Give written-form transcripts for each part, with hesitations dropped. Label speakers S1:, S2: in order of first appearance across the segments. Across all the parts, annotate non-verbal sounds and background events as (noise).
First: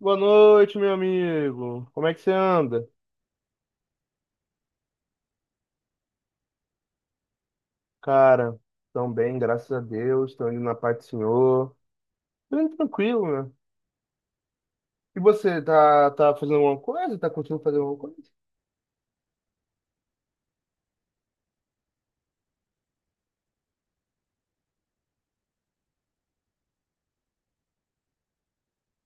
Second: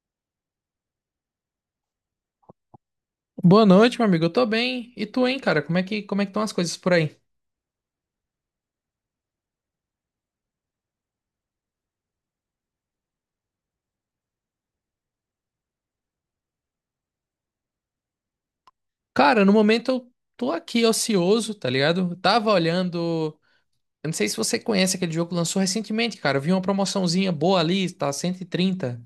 S1: Boa noite, meu amigo. Como é que você anda?
S2: Boa noite, meu amigo. Eu tô bem. E tu, hein, cara? Como é que estão as coisas por aí?
S1: Cara, tão bem, graças a Deus. Tô indo na paz do Senhor. Tô indo tranquilo, né? E você, tá fazendo alguma coisa? Tá conseguindo fazer alguma coisa?
S2: Cara, no momento eu tô aqui ocioso, tá ligado? Eu tava olhando. Eu não sei se você conhece aquele jogo que lançou recentemente, cara. Eu vi uma promoçãozinha boa ali, tá 130.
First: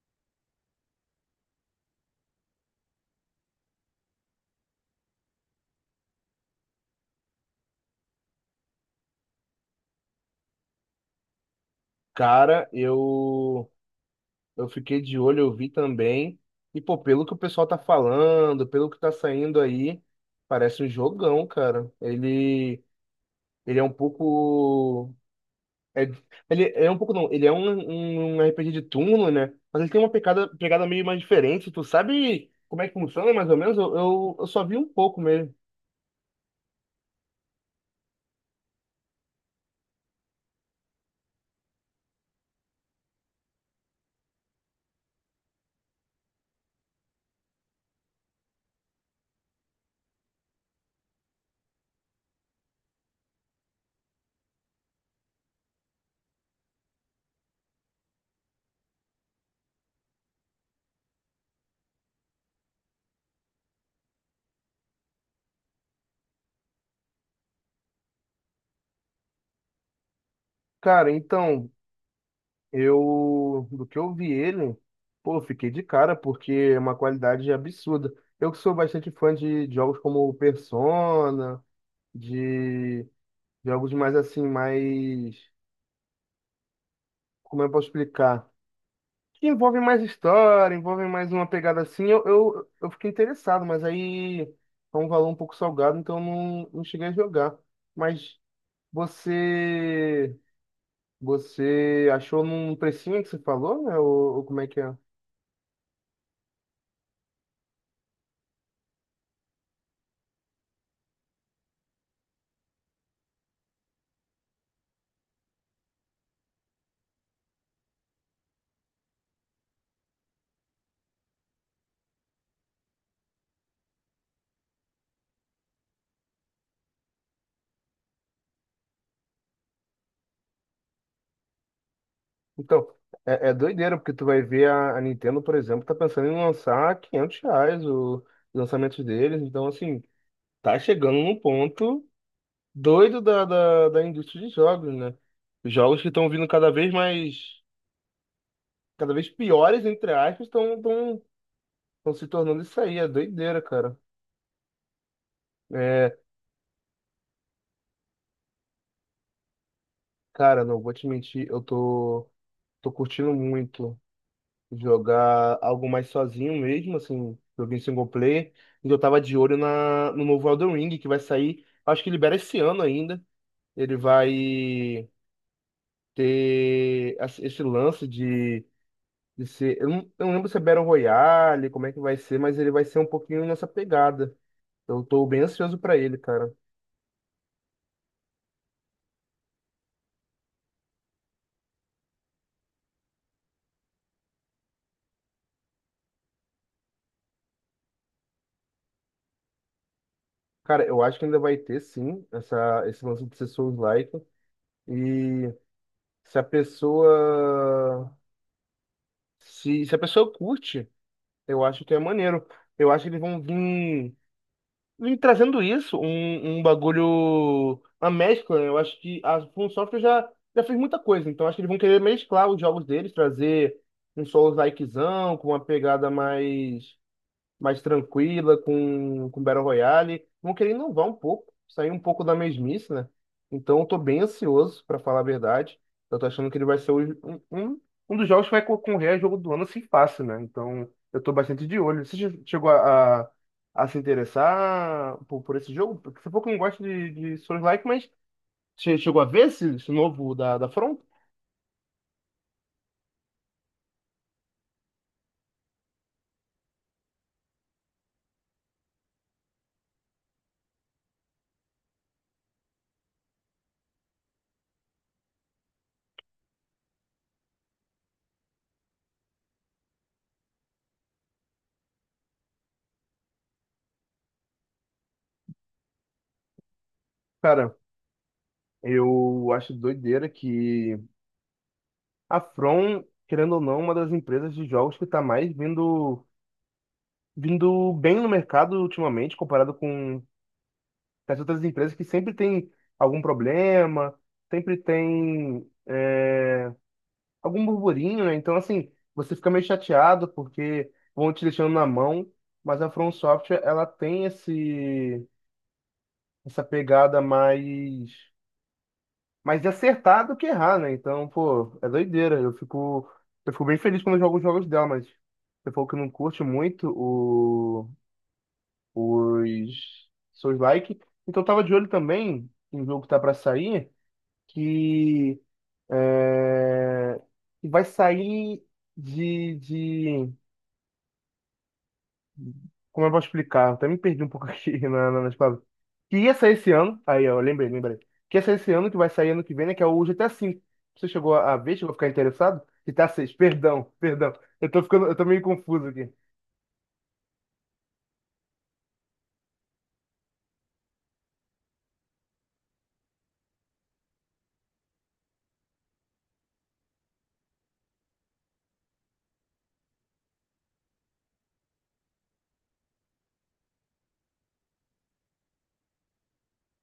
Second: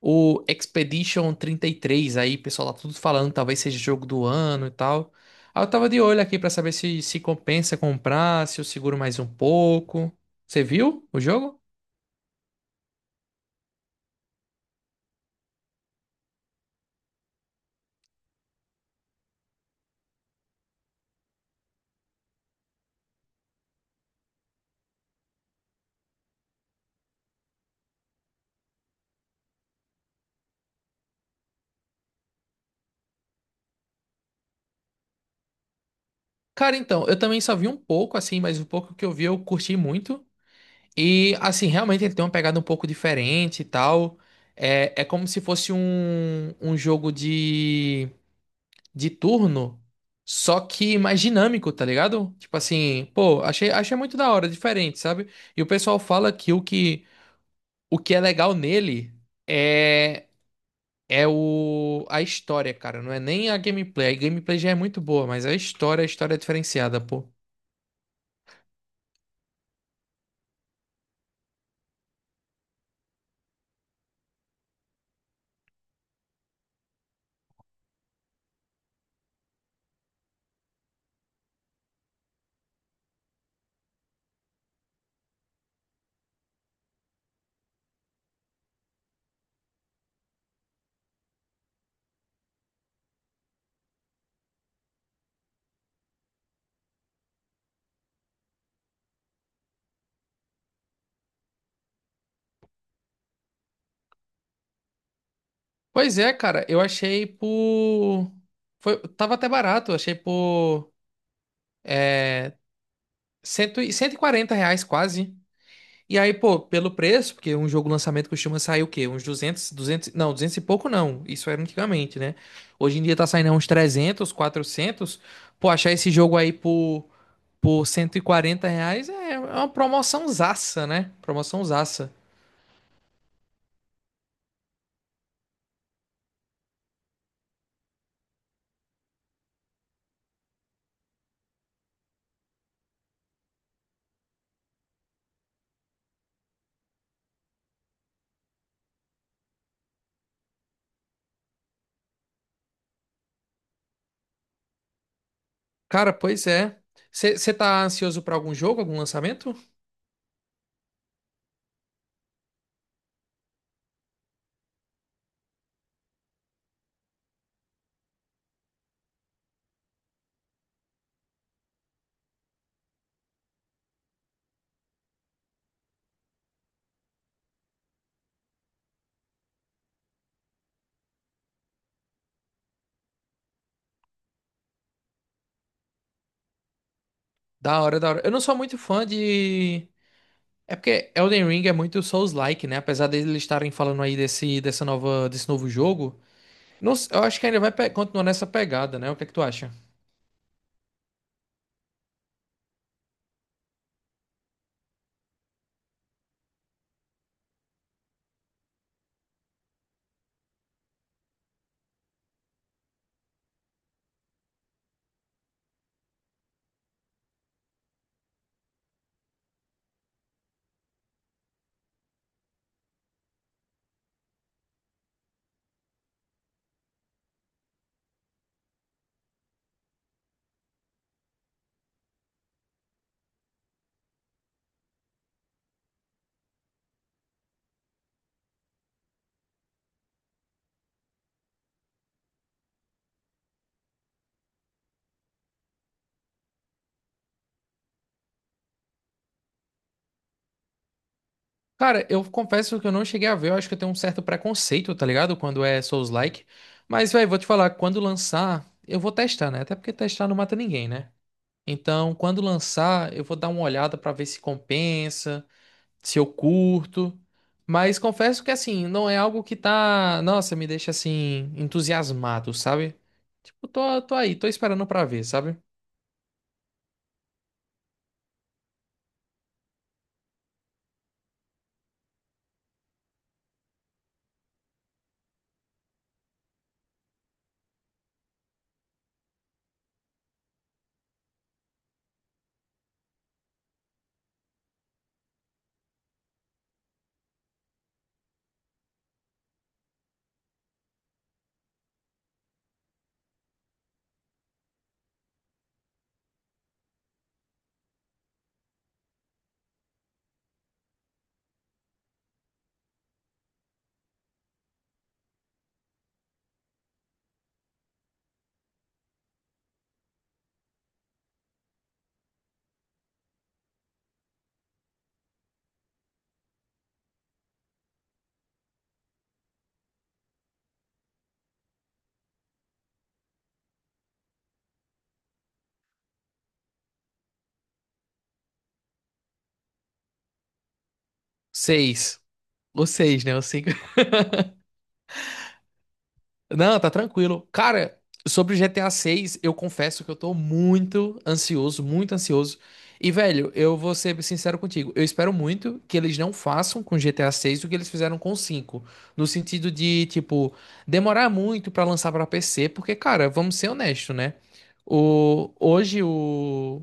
S2: O Expedition 33, aí, o pessoal, tá tudo falando, talvez seja jogo do ano e tal. Aí eu tava de olho aqui pra saber se compensa comprar, se eu seguro mais um pouco. Você viu o jogo?
S1: Cara, eu fiquei de olho, eu vi também. E, pô, pelo que o pessoal tá falando, pelo que tá saindo aí, parece um jogão, cara. Ele é um pouco. É, ele é um pouco não, ele é um RPG de turno, né? Mas ele tem uma pegada, pegada meio mais diferente. Tu sabe como é que funciona, mais ou menos? Eu só vi um pouco mesmo.
S2: Cara, então, eu também só vi um pouco, assim, mas o pouco que eu vi eu curti muito. E assim, realmente ele tem uma pegada um pouco diferente e tal. É como se fosse um jogo de turno, só que mais dinâmico, tá ligado? Tipo assim, pô, achei muito da hora, diferente, sabe? E o pessoal fala que o que é legal nele é, é a história, cara. Não é nem a gameplay. A gameplay já é muito boa, mas a história é diferenciada, pô.
S1: Cara, então, eu, do que eu vi ele, pô, eu fiquei de cara, porque é uma qualidade absurda. Eu que sou bastante fã de jogos como Persona, de jogos mais assim, mais, como eu posso explicar? Que envolve mais história, envolve mais uma pegada assim, eu fiquei interessado, mas aí é um valor um pouco salgado, então eu não cheguei a jogar. Mas você você achou num precinho que você falou, né? Ou como é que é?
S2: Pois é, cara, eu achei por. Foi, tava até barato, eu achei por cento e quarenta reais quase. E aí, pô, pelo preço, porque um jogo lançamento costuma sair o quê? Uns 200 200 não, 200 e pouco não. Isso era antigamente, né? Hoje em dia tá saindo uns 300 quatrocentos. Pô, achar esse jogo aí por 140 reais é uma promoção zaça, né? Promoção zaça.
S1: Então, é doideira, porque tu vai ver a Nintendo, por exemplo, tá pensando em lançar 500 reais o lançamento deles, então assim, tá chegando num ponto doido da indústria de jogos, né? Jogos que estão vindo cada vez mais cada vez piores, entre aspas, estão se tornando isso aí. É doideira, cara.
S2: Cara,
S1: É,
S2: pois é. Você tá ansioso pra algum jogo, algum lançamento?
S1: cara, não vou te mentir, eu tô curtindo muito jogar algo mais sozinho mesmo, assim, joguei em single player. E eu tava de olho no novo Elden Ring, que vai sair, acho que libera esse ano ainda. Ele vai ter esse lance de ser. Eu não lembro se é Battle Royale, como é que vai ser, mas ele vai ser um pouquinho nessa pegada. Eu tô bem ansioso pra ele, cara.
S2: Da hora, da hora. Eu não sou muito fã de. É porque Elden Ring é muito Souls-like, né? Apesar deles estarem falando aí desse, dessa nova, desse novo jogo, não s- eu acho que ainda continuar nessa pegada, né? O que é que tu acha?
S1: Cara, eu acho que ainda vai ter sim esse lance de ser Souls-like. E se a pessoa. Se a pessoa curte, eu acho que é maneiro. Eu acho que eles vão vir trazendo isso, um, bagulho. Uma mescla, né? Eu acho que a From Software já fez muita coisa. Então acho que eles vão querer mesclar os jogos deles, trazer um Souls-likezão, com uma pegada mais tranquila, com Battle Royale. Vão querer inovar um pouco, sair um pouco da mesmice, né? Então eu tô bem ansioso, pra falar a verdade. Eu tô achando que ele vai ser um dos jogos que vai concorrer a jogo do ano assim fácil, né? Então eu tô bastante de olho. Você chegou a se interessar por esse jogo? Porque você pouco não gosta de Souls-like, mas você chegou a ver esse novo da Front?
S2: Cara, eu confesso que eu não cheguei a ver, eu acho que eu tenho um certo preconceito, tá ligado? Quando é Souls-like. Mas, velho, vou te falar, quando lançar, eu vou testar, né? Até porque testar não mata ninguém, né? Então, quando lançar, eu vou dar uma olhada pra ver se compensa. Se eu curto. Mas confesso que assim, não é algo que tá, nossa, me deixa assim entusiasmado, sabe? Tipo, tô aí, tô esperando pra ver, sabe?
S1: Cara, eu acho doideira que. A From, querendo ou não, é uma das empresas de jogos que está mais vindo bem no mercado ultimamente, comparado com as outras empresas que sempre tem algum problema, sempre tem algum burburinho, né? Então, assim, você fica meio chateado porque vão te deixando na mão, mas a From Software, ela tem essa pegada mais de acertar do que errar, né? Então, pô, é doideira. Eu fico bem feliz quando eu jogo os jogos dela, mas você falou que não curte muito os seus likes. Então, eu tava de olho também em um jogo que tá pra sair, que, é, que vai sair de Como eu posso explicar? Eu até me perdi um pouco (laughs) aqui nas palavras. Que ia sair esse ano. Aí, ó, lembrei, lembrei. Que ia sair esse ano, que vai sair ano que vem, né? Que é o GTA V. Você chegou a ver? Chegou a ficar
S2: Seis.
S1: interessado?
S2: O
S1: GTA
S2: seis,
S1: 6.
S2: né? O
S1: Perdão, perdão. Eu tô ficando, eu tô meio confuso aqui.
S2: Não, tá tranquilo. Cara, sobre GTA 6, eu confesso que eu tô muito ansioso, muito ansioso. E, velho, eu vou ser sincero contigo. Eu espero muito que eles não façam com GTA 6 o que eles fizeram com o cinco. No sentido de, tipo, demorar muito pra lançar pra PC, porque, cara, vamos ser honestos, né? O, hoje o,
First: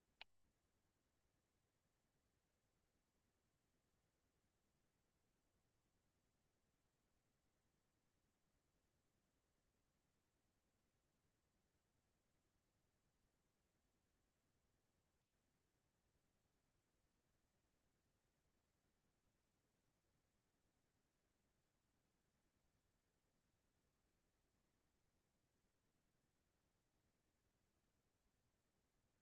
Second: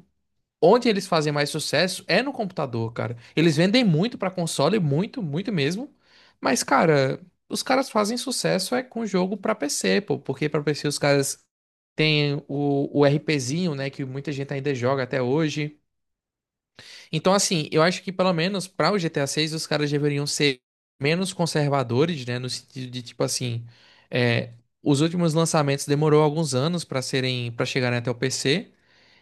S2: Onde eles fazem mais sucesso é no computador, cara. Eles vendem muito pra console, muito, muito mesmo. Mas, cara, os caras fazem sucesso é com jogo pra PC, pô, porque pra PC os caras têm o RPzinho, né, que muita gente ainda joga até hoje. Então, assim, eu acho que pelo menos pra o GTA 6 os caras deveriam ser menos conservadores, né, no sentido de tipo assim, é, os últimos lançamentos demorou alguns anos pra serem, para chegarem até o PC.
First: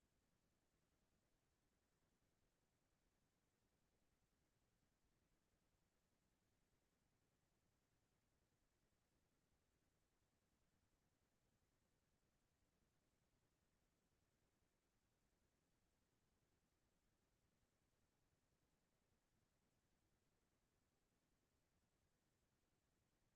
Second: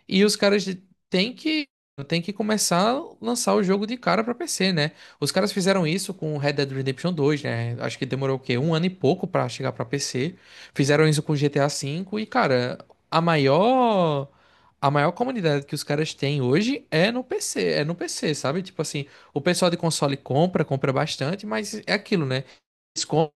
S2: E os caras têm que, têm que começar a lançar o jogo de cara pra PC, né? Os caras fizeram isso com Red Dead Redemption 2, né? Acho que demorou o quê? Um ano e pouco pra chegar pra PC. Fizeram isso com GTA V e, cara, a maior. A maior comunidade que os caras têm hoje é no PC, é no PC, sabe? Tipo assim, o pessoal de console compra, compra bastante, mas é aquilo, né? Eles compram.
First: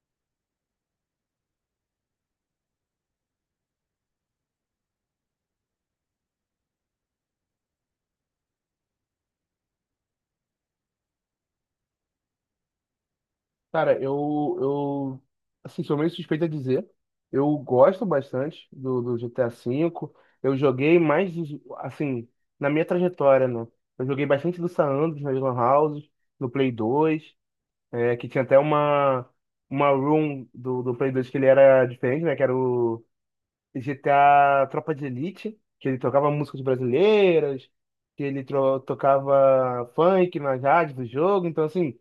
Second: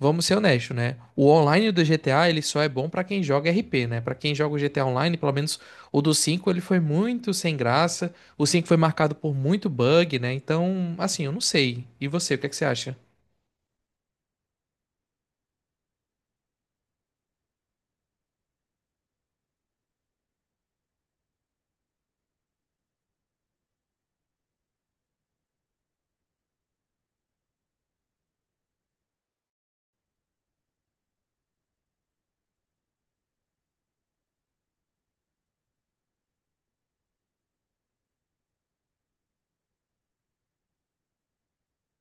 S2: Vamos ser honestos, né? O online do GTA, ele só é bom pra quem joga RP, né? Pra quem joga o GTA Online, pelo menos o do 5 ele foi muito sem graça. O 5 foi marcado por muito bug, né? Então, assim, eu não sei. E você, o que é que você acha?
S1: Cara, eu, assim, sou meio suspeito a dizer. Eu gosto bastante do GTA V. Eu joguei mais, assim, na minha trajetória, né? Eu joguei bastante do San Andreas nas Lan Houses, no Play 2. É, que tinha até uma room do Play 2 que ele era diferente, né? Que era o GTA Tropa de Elite, que ele tocava músicas brasileiras, que ele tocava funk nas rádios do jogo. Então, assim,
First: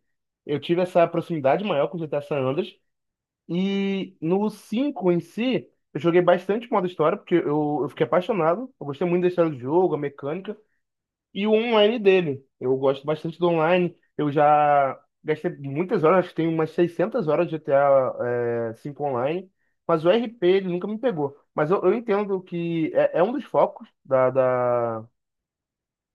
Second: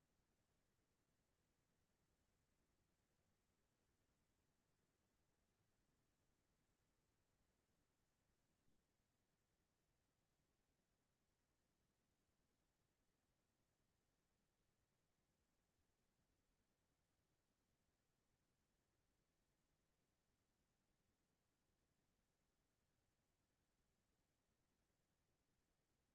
S1: eu tive essa proximidade maior com o GTA San Andreas. E no 5 em si, eu joguei bastante modo história, porque eu fiquei apaixonado. Eu gostei muito da história do jogo, a mecânica e o online dele. Eu gosto bastante do online. Eu já gastei muitas horas, acho que tem umas 600 horas de GTA 5 online, mas o RP ele nunca me pegou. Mas eu entendo que é um dos focos da, da,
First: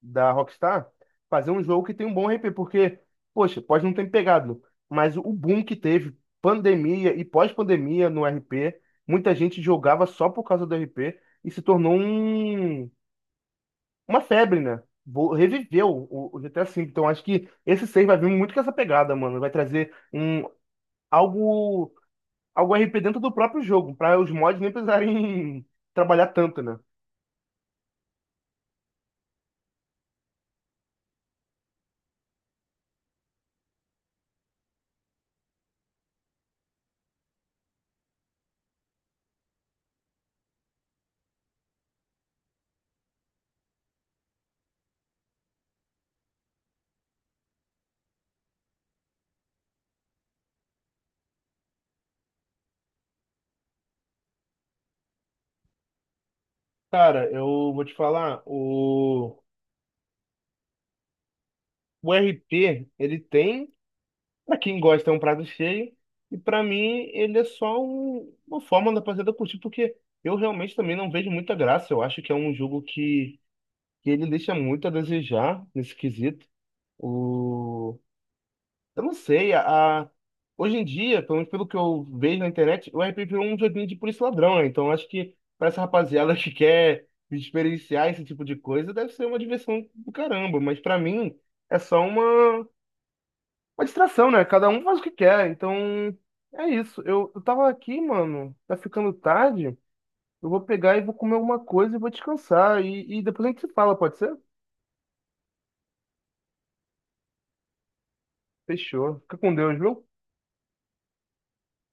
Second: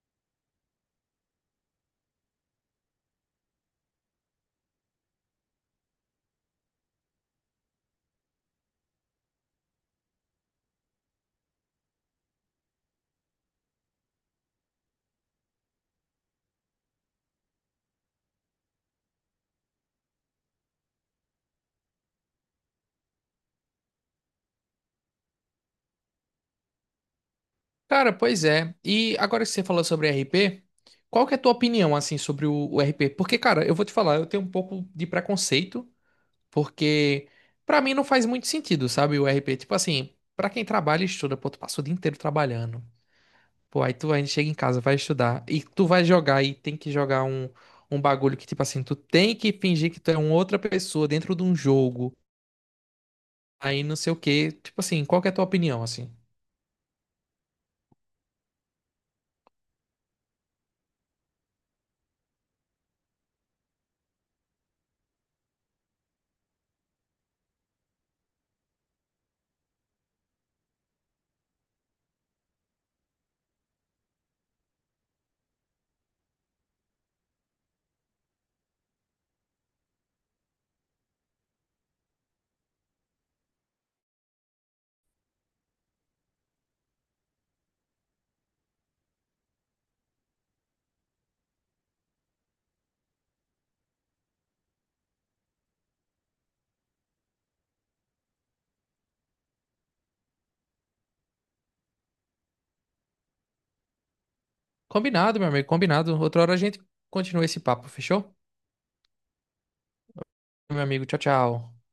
S1: da Rockstar fazer um jogo que tem um bom RP, porque, poxa, pode não ter me pegado, mas o boom que teve, pandemia e pós-pandemia no RP, muita gente jogava só por causa do RP e se tornou uma febre, né? Reviveu o GTA V. Então acho que esse 6 vai vir muito com essa pegada, mano. Vai trazer um algo, algo RP dentro do próprio jogo, para os mods nem precisarem (laughs) trabalhar tanto, né?
S2: Cara, pois é. E agora que você falou sobre RP, qual que é a tua opinião, assim, sobre o RP? Porque, cara, eu vou te falar, eu tenho um pouco de preconceito, porque pra mim não faz muito sentido, sabe? O RP, tipo assim, pra quem trabalha e estuda, pô, tu passa o dia inteiro trabalhando. Pô, aí tu ainda chega em casa, vai estudar e tu vai jogar e tem que jogar um bagulho que, tipo assim, tu tem que fingir que tu é uma outra pessoa dentro de um jogo, aí não sei o quê. Tipo assim, qual que é a tua opinião, assim?
S1: Cara, eu vou te falar, o RP, ele tem, pra quem gosta, é um prato cheio, e pra mim ele é só uma forma da rapaziada curtir, porque eu realmente também não vejo muita graça, eu acho que é um jogo que ele deixa muito a desejar nesse quesito. O, Eu não sei, hoje em dia, pelo menos pelo que eu vejo na internet, o RP virou um joguinho de polícia e ladrão, né? Então acho que pra essa rapaziada (laughs) que quer experienciar esse tipo de coisa, deve ser uma diversão do caramba, mas pra mim é só uma distração, né? Cada um faz o que quer, então é isso. Eu tava aqui, mano, tá ficando tarde, eu vou pegar e vou comer alguma coisa e vou descansar, e depois a gente se fala, pode ser?
S2: Combinado, meu amigo, combinado. Outra hora a gente continua esse papo, fechou?
S1: Fechou. Fica com Deus, viu?
S2: Meu amigo, tchau, tchau.